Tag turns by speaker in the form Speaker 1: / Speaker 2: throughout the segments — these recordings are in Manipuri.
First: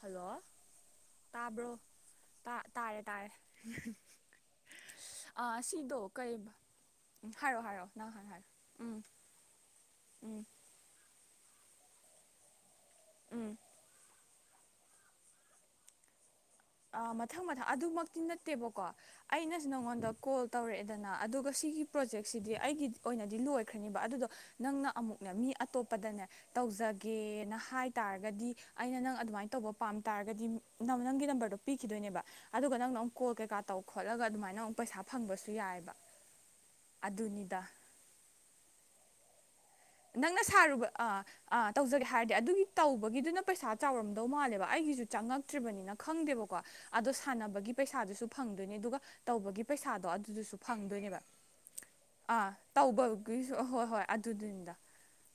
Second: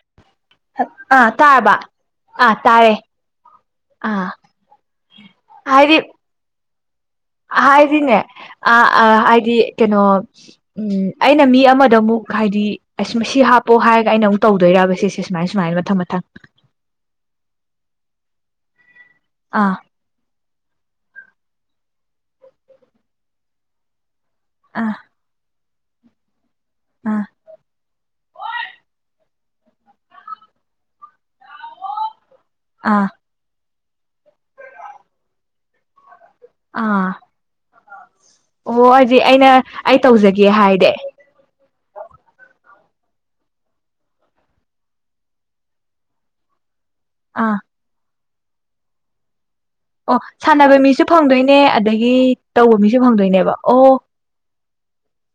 Speaker 1: ꯍꯜꯂꯣ
Speaker 2: ꯑꯥ
Speaker 1: ꯇꯥꯕ꯭ꯔꯣ
Speaker 2: ꯇꯥꯔꯕ
Speaker 1: ꯇꯥꯔꯦ ꯇꯥꯔꯦ
Speaker 2: ꯑꯥ
Speaker 1: ꯑꯥ
Speaker 2: ꯍꯥꯏꯗꯤ
Speaker 1: ꯁꯤꯗꯣ ꯀꯩ ꯍꯥꯏꯔꯛꯑꯣ ꯍꯥꯏꯔꯛꯑꯣ ꯅꯪ
Speaker 2: ꯍꯥꯏꯗꯤꯅꯦ
Speaker 1: ꯍꯥꯟꯅ ꯍꯥꯏꯔꯛꯑꯣ
Speaker 2: ꯑ
Speaker 1: ꯎꯝ
Speaker 2: ꯑ ꯍꯥꯏꯗꯤ ꯀꯩꯅꯣ
Speaker 1: ꯎꯝ
Speaker 2: ꯎꯝ ꯑꯩꯅ ꯃꯤ ꯑꯃꯗ ꯑꯃꯨꯛ ꯍꯥꯏꯗꯤ ꯑꯁ ꯃꯁꯤ
Speaker 1: ꯎꯝ
Speaker 2: ꯍꯥꯞꯄꯣ ꯍꯥꯏꯔꯒ ꯑꯩꯅ ꯑꯃꯨꯛ ꯇꯧꯗꯣꯏꯔꯕ ꯁꯤꯁꯦ ꯁꯨꯃꯥꯏ ꯁꯨꯃꯥꯏꯅ ꯃꯊꯪ ꯃꯊꯪ
Speaker 1: ꯑ ꯃꯊꯪ ꯃꯊꯪ ꯑꯗꯨꯃꯛꯇꯤ ꯅꯠꯇꯦꯕꯀꯣ ꯑꯩꯅꯁꯨ
Speaker 2: ꯑꯥ
Speaker 1: ꯅꯪꯉꯣꯟꯗ ꯀꯣꯜ ꯇꯧꯔꯛꯑꯦꯗꯅ ꯑꯗꯨꯒ ꯁꯤꯒꯤ ꯄ꯭ꯔꯣꯖꯦꯛꯁꯤꯗꯤ ꯑꯩꯒꯤ ꯑꯣꯏꯅꯗꯤ ꯂꯣꯏꯈ꯭ꯔꯅꯦꯕ ꯑꯗꯨꯗꯣ ꯅꯪꯅ
Speaker 2: ꯑꯥ
Speaker 1: ꯑꯃꯨꯛꯅꯦ ꯃꯤ ꯑꯇꯣꯞꯄ ꯄꯗꯅꯦ
Speaker 2: ꯑꯥ
Speaker 1: ꯇꯧꯖꯒꯦꯅ ꯍꯥꯏ ꯇꯥꯔꯒꯗꯤ ꯑꯩꯅ ꯅꯪ ꯑꯗꯨꯃꯥꯏꯅ ꯇꯧꯕ ꯄꯥꯝ ꯇꯥꯔꯒꯗꯤ ꯅꯪ ꯅꯪꯒꯤ ꯅꯝꯕꯔꯗꯣ ꯄꯤꯈꯤꯗꯣꯏꯅꯦꯕ ꯑꯗꯨꯒ ꯅꯪꯅ
Speaker 2: ꯑꯥ
Speaker 1: ꯑꯃꯨꯛ ꯀꯣꯜ ꯀꯩꯀꯥ ꯇꯧ ꯈꯣꯠꯂꯒ ꯑꯗꯨꯃꯥꯏꯅ ꯑꯃꯨꯛ ꯄꯩꯁꯥ ꯐꯪꯕꯁꯨ ꯌꯥꯏꯑꯕ
Speaker 2: ꯑꯥ
Speaker 1: ꯑꯗꯨꯅꯤꯗ
Speaker 2: ꯑꯣ ꯑꯩꯗꯤ ꯑꯩꯅ ꯑꯩ
Speaker 1: ꯅꯪꯅ
Speaker 2: ꯇꯧꯖꯒꯦ
Speaker 1: ꯁꯥꯔꯨꯕ
Speaker 2: ꯍꯥꯏꯔꯗꯤ
Speaker 1: ꯑꯥ ꯑꯥ ꯇꯧꯖꯒꯦ ꯍꯥꯏꯔꯗꯤ ꯑꯗꯨꯒꯤ ꯇꯧꯕꯒꯤꯗꯨꯅ ꯄꯩꯁꯥ ꯆꯥꯎꯔꯝꯗꯧ ꯃꯥꯜꯂꯦꯕ ꯑꯩꯒꯤꯁꯨ ꯆꯪꯉꯛꯇ꯭ꯔꯤꯕꯅꯤꯅ ꯈꯪꯗꯦꯕꯀꯣ ꯑꯗꯣ
Speaker 2: ꯑꯥ
Speaker 1: ꯁꯥꯟꯅꯕꯒꯤ ꯄꯩꯁꯥꯗꯨꯁꯨ ꯐꯪꯗꯣꯏꯅꯤ ꯑꯗꯨꯒ ꯇꯧꯕꯒꯤ ꯄꯩꯁꯥꯗꯣ
Speaker 2: ꯑꯣ
Speaker 1: ꯑꯗꯨꯗꯨꯁꯨ
Speaker 2: ꯁꯥꯟꯅꯕ ꯃꯤꯁꯨ
Speaker 1: ꯐꯪꯗꯣꯏꯅꯦꯕ
Speaker 2: ꯐꯪꯗꯣꯏꯅꯦ ꯑꯗꯒꯤ
Speaker 1: ꯑꯥ
Speaker 2: ꯇꯧꯕ ꯃꯤꯁꯨ ꯐꯪꯗꯣꯏꯅꯦꯕ
Speaker 1: ꯇꯧꯕꯒꯤꯁꯨ
Speaker 2: ꯑꯣ
Speaker 1: ꯍꯣꯏ ꯍꯣꯏ ꯑꯗꯨꯗꯨꯅꯤꯗ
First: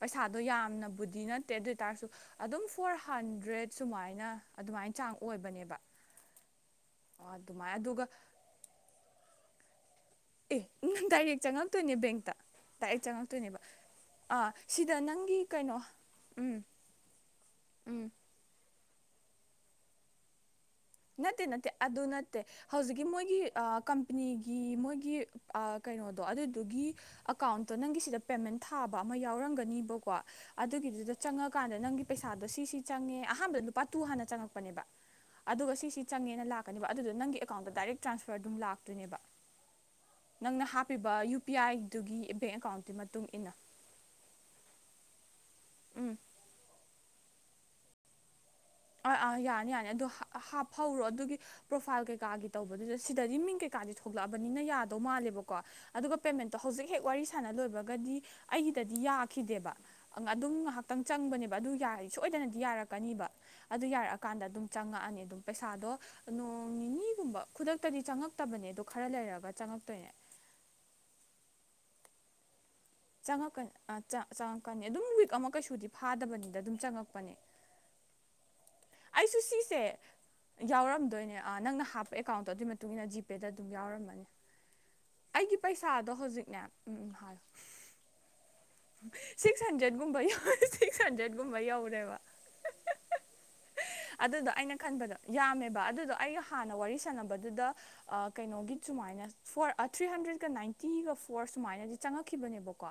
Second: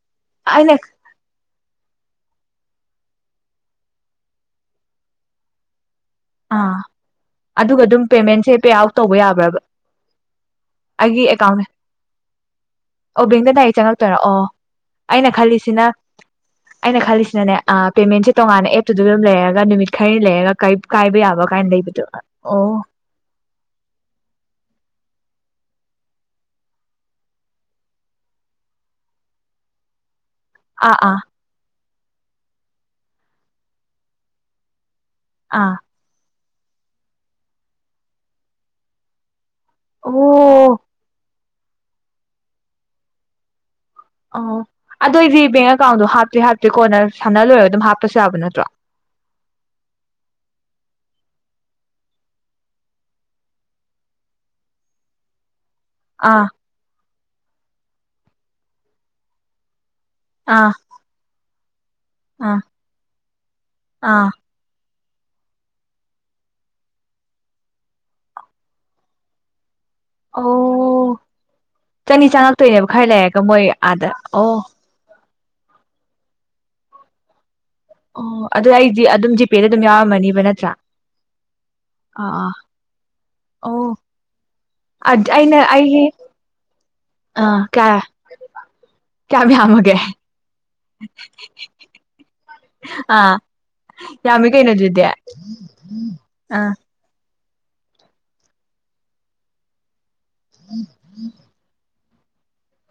Speaker 1: ꯄꯩꯁꯥꯗꯣ
Speaker 2: ꯑꯩꯅ
Speaker 1: ꯌꯥꯝꯅꯕꯨꯗꯤ ꯅꯠꯇꯦ ꯑꯗꯨ ꯑꯣꯏꯇꯥꯔꯁꯨ ꯑꯗꯨꯝ ꯐꯣꯔ ꯍꯟꯗ꯭ꯔꯦꯗ ꯁꯨꯃꯥꯏꯅ ꯑꯗꯨꯃꯥꯏꯅ ꯆꯥꯡ ꯑꯣꯏꯕꯅꯦꯕ
Speaker 2: ꯑꯥ ꯑꯗꯨꯒ ꯑꯗꯨꯝ ꯄꯦꯃꯦꯟꯁꯦ ꯄꯦ ꯑꯥꯎꯠ ꯇꯧꯕ ꯌꯥꯕ꯭ꯔꯥꯕ
Speaker 1: ꯑꯦ
Speaker 2: ꯑꯩꯒꯤ
Speaker 1: ꯗꯥꯏꯔꯦꯛ
Speaker 2: ꯑꯦꯀꯥꯎꯟ
Speaker 1: ꯆꯪꯉꯛꯇꯣꯏꯅꯦ ꯕꯦꯡꯇ ꯗꯥꯏꯔꯦꯛ
Speaker 2: ꯑꯣ ꯕꯦꯡꯛꯗ
Speaker 1: ꯆꯪꯉꯛꯇꯣꯏꯅꯦꯕ
Speaker 2: ꯗꯥꯏꯔꯦꯛ ꯆꯪꯉꯛꯇꯣꯏꯔꯥ ꯑꯣ
Speaker 1: ꯑꯥ ꯁꯤꯗ
Speaker 2: ꯑꯩꯅ
Speaker 1: ꯅꯪꯒꯤ ꯀꯩꯅꯣ
Speaker 2: ꯈꯜꯂꯤꯁꯤꯅ
Speaker 1: ꯎꯝ
Speaker 2: ꯑꯩꯅ ꯈꯜꯂꯤꯁꯤꯅꯅꯦ
Speaker 1: ꯎꯝ
Speaker 2: ꯄꯦꯃꯦꯟꯁꯦ ꯇꯣꯉꯥꯟꯅ ꯑꯦꯞ [unintelligible] ꯂꯩꯔꯒ ꯅꯨꯃꯤꯠ ꯈꯔꯅꯤ ꯂꯩꯔꯒ ꯀꯔꯤ
Speaker 1: ꯅꯠꯇꯦ ꯅꯠꯇꯦ ꯑꯗꯨ ꯅꯠꯇꯦ ꯍꯧꯖꯤꯛꯀꯤ ꯃꯣꯏꯒꯤ ꯀꯝꯄꯅꯤꯒꯤ ꯃꯣꯏꯒꯤ ꯑꯥ ꯀꯩꯅꯣꯗꯣ ꯑꯗꯨꯗꯨꯒꯤ ꯑꯦꯀꯥꯎꯟꯇꯣ ꯅꯪꯒꯤ ꯁꯤꯗ ꯄꯦꯃꯦꯟ ꯊꯥꯕ ꯑꯃ ꯌꯥꯎꯔꯝꯒꯅꯤꯕꯀꯣ
Speaker 2: ꯑꯥ
Speaker 1: ꯑꯗꯨꯒꯤꯗꯨꯗ
Speaker 2: ꯑꯥ
Speaker 1: ꯆꯪꯉꯀꯥꯟꯗ ꯅꯪꯒꯤ ꯄꯩꯁꯥꯗꯣ ꯁꯤ ꯁꯤ ꯆꯪꯉꯦ ꯑꯍꯥꯟꯕꯗ ꯂꯨꯄꯥ ꯇꯨ ꯍꯥꯟꯅ ꯆꯪꯉꯛꯄꯅꯦꯕ ꯑꯗꯨꯒ
Speaker 2: ꯑꯥ
Speaker 1: ꯁꯤꯁꯤ ꯆꯪꯉꯦꯅ ꯂꯥꯛ ꯕ ꯑꯗꯨꯗꯣ ꯅꯪꯒꯤ ꯑꯦꯀꯥꯎꯟꯗ ꯗꯥꯏꯔꯦꯛ ꯇ꯭ꯔꯥꯟꯁꯐꯔ ꯑꯗꯨꯝ ꯂꯥꯛꯇꯨꯏꯅꯦꯕ ꯅꯪꯅ
Speaker 2: ꯑꯣ
Speaker 1: ꯍꯥꯞꯄꯤꯕ ꯄꯤ ꯑꯥꯏ ꯗꯨꯒꯤ ꯕꯦꯡ ꯑꯦꯀꯥꯎꯟꯗꯨꯒꯤ ꯃꯇꯨꯡ ꯏꯟꯅ
Speaker 2: ꯑꯣ ꯑꯗꯣ ꯑꯩꯗꯤ ꯦꯡ ꯑꯀꯥꯎꯟꯣ
Speaker 1: ꯎꯝ
Speaker 2: ꯍꯥꯄꯤ ꯍꯥꯄꯤꯦ ꯀꯣꯟꯅ ꯁꯥꯟꯅ ꯂꯣꯏꯔꯒ ꯑꯗꯨꯝ ꯍꯥꯞꯄꯁꯨ ꯌꯥꯕ ꯅꯠꯇ꯭ꯔꯣ
Speaker 1: ꯑ ꯑꯥ ꯌꯥꯅꯤ ꯌꯥꯅꯤ ꯑꯗꯨꯣ ꯍꯥꯞꯍꯧꯔꯣ ꯑꯗꯨꯒꯤ ꯄ꯭ꯔꯣꯐꯥꯏꯜ ꯀꯩꯀꯥꯒꯤ ꯇꯧꯕꯗꯨꯗ ꯁꯤꯗꯗꯤ ꯃꯤꯡ ꯀꯩꯀꯥꯗꯤ ꯊꯣꯛꯂꯛꯑꯕꯅꯤꯅ ꯌꯥꯗꯧ ꯃꯥꯜꯂꯦꯕꯀꯣ ꯑꯗꯨꯒ
Speaker 2: ꯑꯥ
Speaker 1: ꯄꯦꯃꯦꯟꯇꯣ ꯍꯧꯖꯤꯛ ꯍꯦꯛ ꯋꯥꯔꯤ ꯁꯥꯟꯅ ꯂꯣꯏꯕꯒꯗꯤ ꯑꯩꯒꯤꯗꯗꯤ ꯌꯥꯈꯤꯗꯦꯕ ꯑꯗꯨꯝ
Speaker 2: ꯑꯥ
Speaker 1: ꯉꯥꯏꯍꯥꯛꯇꯪ ꯆꯪꯕꯅꯦꯕ ꯑꯗꯨ ꯌꯥꯏ
Speaker 2: ꯑꯥ
Speaker 1: ꯁꯣꯏꯗꯅꯗꯤ ꯌꯥꯔꯛꯀꯅꯤꯕ
Speaker 2: ꯑꯥ
Speaker 1: ꯑꯗꯨꯔꯑꯀꯥꯟꯗ ꯑꯗꯨꯝ ꯆ ꯆꯪꯉꯛꯑꯅꯤ ꯑꯗꯨꯝ ꯄꯩꯁꯥꯗꯣ ꯅꯣꯡ ꯅꯤꯅꯤꯒꯨꯝꯕ ꯈꯨꯗꯛꯇꯗꯤ ꯆꯪꯉꯛꯇꯕꯅꯦ ꯑꯣ ꯈꯔ ꯂꯩꯔꯒ ꯆꯪꯉꯛꯇꯣꯏꯅꯦ
Speaker 2: ꯑꯣ ꯆꯅꯤ ꯆꯅꯥ ꯇꯣꯏꯅꯦꯕ ꯈꯔ ꯂꯩꯔꯒ ꯃꯣꯏ ꯑꯥꯗ ꯑꯣ
Speaker 1: ꯆꯪꯉꯛꯀꯅꯤ ꯑꯗꯨꯝ ꯋꯤꯛ ꯑꯃ ꯀꯩꯁꯨꯗꯤ ꯐꯥꯗꯕꯅꯤꯗ ꯑꯗꯨꯝ ꯆꯪꯉꯛꯄꯅꯦ
Speaker 2: ꯑ
Speaker 1: ꯑꯩꯁꯨ ꯁꯤꯁꯦ
Speaker 2: ꯅꯠꯇ꯭ꯔꯥ
Speaker 1: ꯌꯥꯎꯔꯝꯗꯣꯏꯅꯦ ꯅꯪꯅ ꯍꯥꯞꯄ
Speaker 2: ꯑꯥ
Speaker 1: ꯑꯦꯀꯥꯎꯟꯇꯣ
Speaker 2: ꯑꯥ
Speaker 1: ꯑꯗꯨꯒꯤ ꯃꯇꯨꯡ ꯏ ꯃꯇꯨꯡꯏꯟꯅ ꯖꯤꯄꯦꯗ ꯑꯗꯨꯝ
Speaker 2: ꯑꯣ
Speaker 1: ꯌꯥꯎꯔꯝꯃꯅꯤ ꯑꯩꯒꯤ ꯄꯩꯁꯥꯗꯣ ꯍꯧꯖꯤꯛꯅꯦ ꯎꯝ ꯍꯥꯏꯌꯣ
Speaker 2: ꯑꯥ ꯀꯌꯥ ꯀꯌꯥꯝ
Speaker 1: ꯁꯤꯛꯁ
Speaker 2: ꯌꯥꯝꯃꯒꯦ
Speaker 1: ꯍꯟꯗ꯭ꯔꯦꯠꯒꯨꯝꯕ ꯌꯥ ꯁꯤꯛꯁ ꯍꯟꯗ꯭ꯔꯦꯗꯀꯨꯝꯕ ꯌꯧꯔꯦꯕ
Speaker 2: ꯑꯥ ꯌꯥꯝꯃꯤ
Speaker 1: ꯑꯗꯨꯗꯣ
Speaker 2: ꯀꯩꯅꯣ
Speaker 1: ꯑꯩꯅ
Speaker 2: ꯑꯗꯨꯗꯤ ꯑꯥ
Speaker 1: ꯈꯟꯕꯗꯣ ꯌꯥꯝꯃꯦꯕ ꯑꯗꯨꯗꯣ ꯑꯩꯒ ꯍꯥꯟꯅ ꯋꯥꯔꯤ ꯁꯥꯟꯅꯕꯗ ꯑꯗꯨꯗ ꯀꯩꯅꯣꯒꯤ ꯁꯨꯃꯥꯏꯅ ꯐꯣꯔ ꯊ꯭ꯔꯤ ꯍꯟꯗ꯭ꯔꯦꯠ ꯅꯥꯟꯇꯤꯒ ꯐꯣꯔ ꯁꯃꯅ ꯆꯪꯉꯛꯈꯤꯕꯅꯦꯕꯀꯣ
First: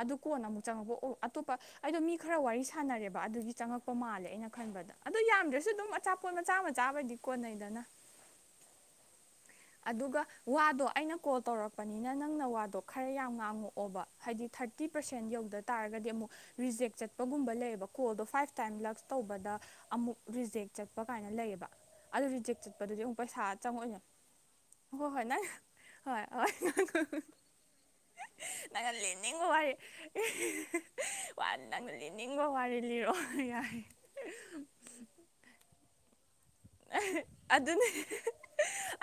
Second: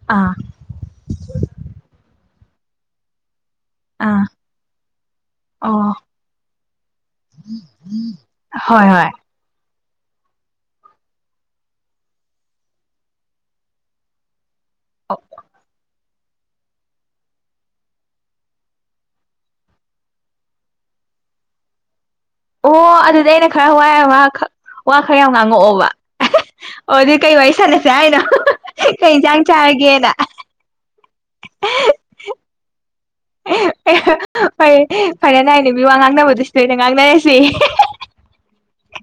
Speaker 1: ꯑꯗꯨ
Speaker 2: ꯑꯥ
Speaker 1: ꯀꯣꯟꯅ ꯑꯃꯨꯛ ꯆꯪꯉꯛꯄ ꯑꯣ ꯑꯇꯣꯞꯄ ꯑꯗꯣ ꯃꯤ ꯈꯔ ꯋꯥꯔꯤ ꯁꯥꯟꯅꯔꯦꯕ ꯑꯗꯨꯒꯤ ꯆꯪꯉꯛꯄ
Speaker 2: ꯑꯥ
Speaker 1: ꯃꯥꯜꯂꯦ ꯑꯩꯅ ꯈꯟꯕꯗ ꯑꯗꯨꯣ ꯌꯥꯝꯗ꯭ꯔꯁꯨ
Speaker 2: ꯑꯣ
Speaker 1: ꯑꯗꯨꯝ ꯑꯆꯥꯄꯣꯠ ꯃꯆꯥ ꯃꯆꯥꯕꯩꯗꯤ ꯀꯣꯟꯅꯩꯗꯅ
Speaker 2: ꯍꯣꯏ ꯍꯣꯏ
Speaker 1: ꯑꯗꯨꯒ ꯋꯥꯗꯣ ꯑꯩꯅ ꯀꯣꯜ ꯇꯧꯔꯛꯄꯅꯤꯅ ꯅꯪꯅ ꯋꯥꯗꯣ ꯈꯔ ꯌꯥꯝ ꯉꯥꯡꯉꯛꯑꯣꯕ ꯍꯥꯏꯗꯤ ꯊꯥꯔꯇꯤ ꯐꯤꯇꯤ
Speaker 2: ꯑꯣ
Speaker 1: ꯄꯔꯦꯟ ꯌꯧꯗ ꯇꯥꯔꯒꯗꯤ ꯑꯃꯨꯛ ꯔꯤꯖꯦꯛ ꯆꯠꯄꯒꯨꯝꯕ ꯂꯩꯌꯦꯕ ꯀꯣꯜꯗꯣ ꯐꯥꯏꯚ ꯇꯥꯏꯝ ꯂꯛꯁ ꯇꯧꯕꯗ ꯑꯃꯨꯛ ꯔꯤꯖꯦꯛ ꯆꯠꯄ ꯀꯥꯏꯅ ꯂꯩꯌꯦꯕ ꯑꯗꯨ ꯔꯤꯖꯦꯛ ꯆꯠꯄꯗꯨꯗꯤ
Speaker 2: ꯑꯣ
Speaker 1: ꯑꯃꯨꯛ
Speaker 2: ꯑꯗꯨꯗꯤ
Speaker 1: ꯄꯩꯁꯥ
Speaker 2: ꯑꯩꯅ ꯈꯔ ꯋꯥ
Speaker 1: ꯆꯪꯉꯛꯑꯣꯏꯅꯦ
Speaker 2: ꯋꯥ ꯈ ꯋꯥ
Speaker 1: ꯍꯣꯏ
Speaker 2: ꯈꯔ
Speaker 1: ꯍꯣꯏ
Speaker 2: ꯌꯥꯝ
Speaker 1: ꯅꯪ ꯍꯣꯏ
Speaker 2: ꯉꯥꯡꯉꯛꯑꯣꯕ
Speaker 1: ꯍꯣꯏ
Speaker 2: ꯑꯣ ꯑꯗꯨ ꯀꯩ ꯋꯥꯔꯤ ꯁꯥꯟꯂꯁꯦ ꯍꯥꯏꯅꯣ ꯀꯩ ꯏꯟꯁꯥꯡ ꯆꯥꯔꯒꯦꯅ
Speaker 1: ꯋꯥꯔ ꯅꯪ ꯂꯩ ꯅꯤꯡꯉ ꯋꯥꯔꯤꯔ
Speaker 2: ꯐꯔꯦ ꯐꯔꯦ ꯅꯥꯏꯅꯦ ꯃꯤ ꯋꯥ ꯉꯥꯡꯅꯕꯗꯨ ꯁꯤꯗ ꯑꯣꯏꯅ ꯉꯥꯡꯅꯔꯁꯤ
Speaker 1: ꯑꯗꯨꯅꯦ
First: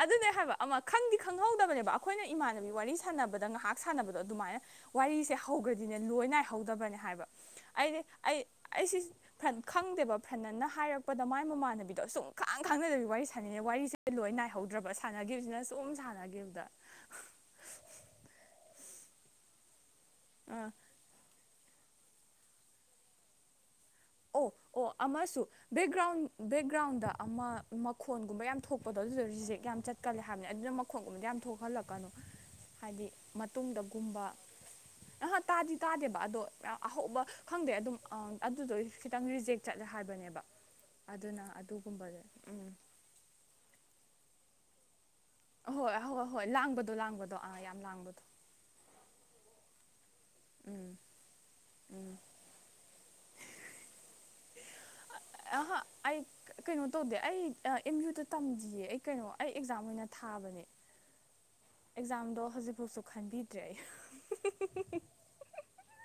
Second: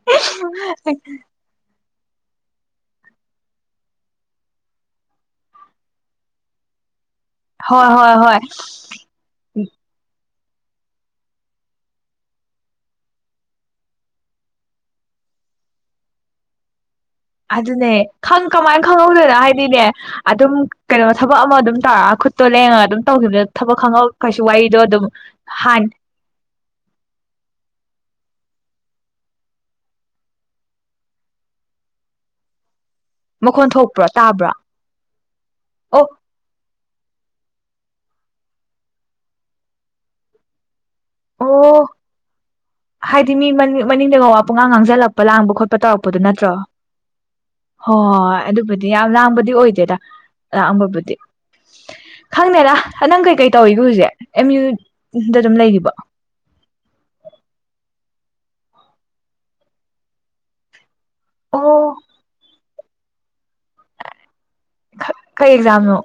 Speaker 1: ꯑꯗꯨꯅꯦ ꯍꯥꯏꯕ ꯑꯃ ꯈꯪꯗꯤ ꯈꯪꯍꯧꯗꯕꯅꯦꯕ ꯑꯩꯈꯣꯏꯅ ꯏꯃꯥꯟꯅꯕꯤ ꯋꯥꯔꯤ ꯁꯥꯟꯅꯕꯗ ꯉꯥꯏꯍꯥꯛ ꯁꯥꯟꯅꯕꯗꯣ ꯑꯗꯨꯃꯥꯏꯅ ꯋꯥꯔꯤꯁꯦ ꯍꯧꯈ꯭ꯔꯗꯤꯅꯦ ꯂꯣꯏ ꯅꯥꯏꯍꯧꯗꯕꯅꯦ ꯍꯥꯏꯕ
Speaker 2: ꯍꯣꯏ
Speaker 1: ꯑꯩꯗꯤ
Speaker 2: ꯍꯣꯏ ꯍꯣꯏ
Speaker 1: ꯑꯩ ꯑꯩꯁꯤ ꯐ ꯈꯪꯗꯦꯕ ꯐꯅꯅ ꯍꯥꯏꯔꯛꯄꯗ ꯃꯥꯏ ꯃꯃꯥꯟꯅꯕꯤꯗꯣ ꯑꯁꯨꯝ ꯈ ꯀꯥꯡ ꯈꯥꯡꯅꯗꯕꯤ ꯋꯥꯔꯤ ꯁꯥꯟꯅꯩꯦ ꯋꯥꯔꯤꯁꯦ ꯂꯣꯏ ꯅꯥꯏꯍꯧꯗ꯭ꯔꯕ ꯁꯥꯟꯅꯈꯤꯕꯁꯤꯅ ꯁꯨꯝ ꯁꯥꯟꯅꯈꯤꯕꯗ
Speaker 2: ꯑꯗꯨꯅꯦ ꯀꯃꯥꯏꯅ ꯈꯪꯍꯧꯗꯅ ꯍꯥꯏꯗꯤꯅꯦ ꯑꯗꯨꯝ
Speaker 1: ꯑ
Speaker 2: ꯀꯩꯅꯣ ꯊꯕꯛ ꯑꯃ ꯑꯗꯨꯝ ꯑꯗꯨ ꯇꯥꯔꯥ ꯈꯨꯠꯇꯣ ꯂꯩꯡꯉꯒ ꯑꯗꯨꯝ ꯇꯧꯈꯤꯕꯗ ꯊꯕꯛ ꯈꯪꯍꯧ ꯀꯩꯁꯨ
Speaker 1: ꯑꯣ
Speaker 2: ꯋꯥꯔꯤꯗꯣ
Speaker 1: ꯑꯣ
Speaker 2: ꯑꯗꯨꯝ
Speaker 1: ꯑꯃꯁꯨ
Speaker 2: ꯍꯥꯟ
Speaker 1: ꯕꯦꯛꯒ꯭ꯔꯥꯎꯟ ꯕꯦꯛꯒ꯭ꯔꯥꯎꯟꯗ ꯑꯃ ꯃꯈꯣꯟꯒꯨꯝꯕ ꯌꯥꯝ ꯊꯣꯛꯄꯗꯣ ꯑꯗꯨꯗ ꯔꯤꯖꯦꯛ ꯌꯥꯝ ꯆꯠꯀꯜꯂꯦ ꯍꯥꯏꯕꯅꯦ ꯑꯗꯨꯅ ꯃꯈꯣꯟꯒꯨꯝꯕꯗ ꯌꯥꯝ ꯊꯣꯛꯍꯜꯂꯛꯀꯅꯨ ꯍꯥꯏꯗꯤ
Speaker 2: ꯃꯈꯣꯟ ꯊꯣꯛꯄ꯭ꯔꯣ
Speaker 1: ꯃꯇꯨꯡꯗꯒꯨꯝꯕ
Speaker 2: ꯇꯥꯕ꯭ꯔꯣ
Speaker 1: ꯑꯍꯥ ꯇꯥꯗꯤ
Speaker 2: ꯑꯣ
Speaker 1: ꯇꯥꯗꯦꯕ ꯑꯗꯣ ꯌꯥꯝ ꯑꯍꯥꯎꯧꯕ ꯈꯪꯗꯦ ꯑꯗꯨꯝ ꯑꯗꯨꯗꯣ ꯈꯤꯇꯪ ꯔꯤꯖꯦꯛ ꯆꯠꯂꯦ ꯍꯥꯏꯕꯅꯦꯕ ꯑꯗꯨꯅ
Speaker 2: ꯑꯣ
Speaker 1: ꯑꯗꯨꯒꯨꯝꯕꯁ ꯎꯝ
Speaker 2: ꯍꯥꯏꯗꯤ ꯃꯤ ꯃꯅꯤꯡꯗꯒꯋꯥ ꯄꯨꯡꯉꯥꯡ ꯉꯥꯡꯖꯜꯂꯛꯄ ꯂꯥꯡ ꯈꯣꯠꯄ
Speaker 1: ꯑꯍꯣꯏ
Speaker 2: ꯇꯧꯔꯛꯄꯗꯨ
Speaker 1: ꯑꯍꯣꯏ ꯑꯍꯣꯏ
Speaker 2: ꯅꯠꯇ꯭ꯔꯣ
Speaker 1: ꯂꯥꯡꯕꯗꯣ ꯂꯥꯡꯕꯗꯣ ꯑꯥ ꯌꯥꯝ
Speaker 2: ꯍ
Speaker 1: ꯂꯥꯡꯕꯗꯣ
Speaker 2: ꯑꯗꯨꯕꯨ ꯌꯥꯝ ꯂꯥꯡ ꯑꯣꯏꯗꯦꯗ
Speaker 1: ꯎꯝ
Speaker 2: ꯑꯥꯛꯑꯝꯕꯕꯨꯗꯤ
Speaker 1: ꯎꯝ
Speaker 2: ꯈꯪꯗꯦꯗ ꯅꯪ ꯀꯩꯀꯩ ꯇꯧꯏꯒꯦ ꯍꯧꯖꯤꯛ ꯑꯦꯝ ꯌꯨ
Speaker 1: ꯑ ꯑꯩ ꯀꯩꯅꯣ ꯇꯧꯗꯦ ꯑꯩ ꯑꯦꯝ ꯌꯨꯗ ꯇꯝꯈꯤꯌꯦ ꯑꯩ ꯀꯩꯅꯣ ꯑꯩ ꯑꯦꯛꯖꯥꯝ ꯑꯣꯏꯅ ꯊꯥꯕꯅꯦ
Speaker 2: ꯑꯣ
Speaker 1: ꯑꯦꯛꯖꯥꯗꯣ ꯍꯧꯖꯤꯛ ꯐꯣꯁꯨ ꯈꯟꯕꯤꯗ꯭ꯔꯦ
Speaker 2: ꯀꯩ ꯑꯦꯛꯖꯥꯝ ꯅ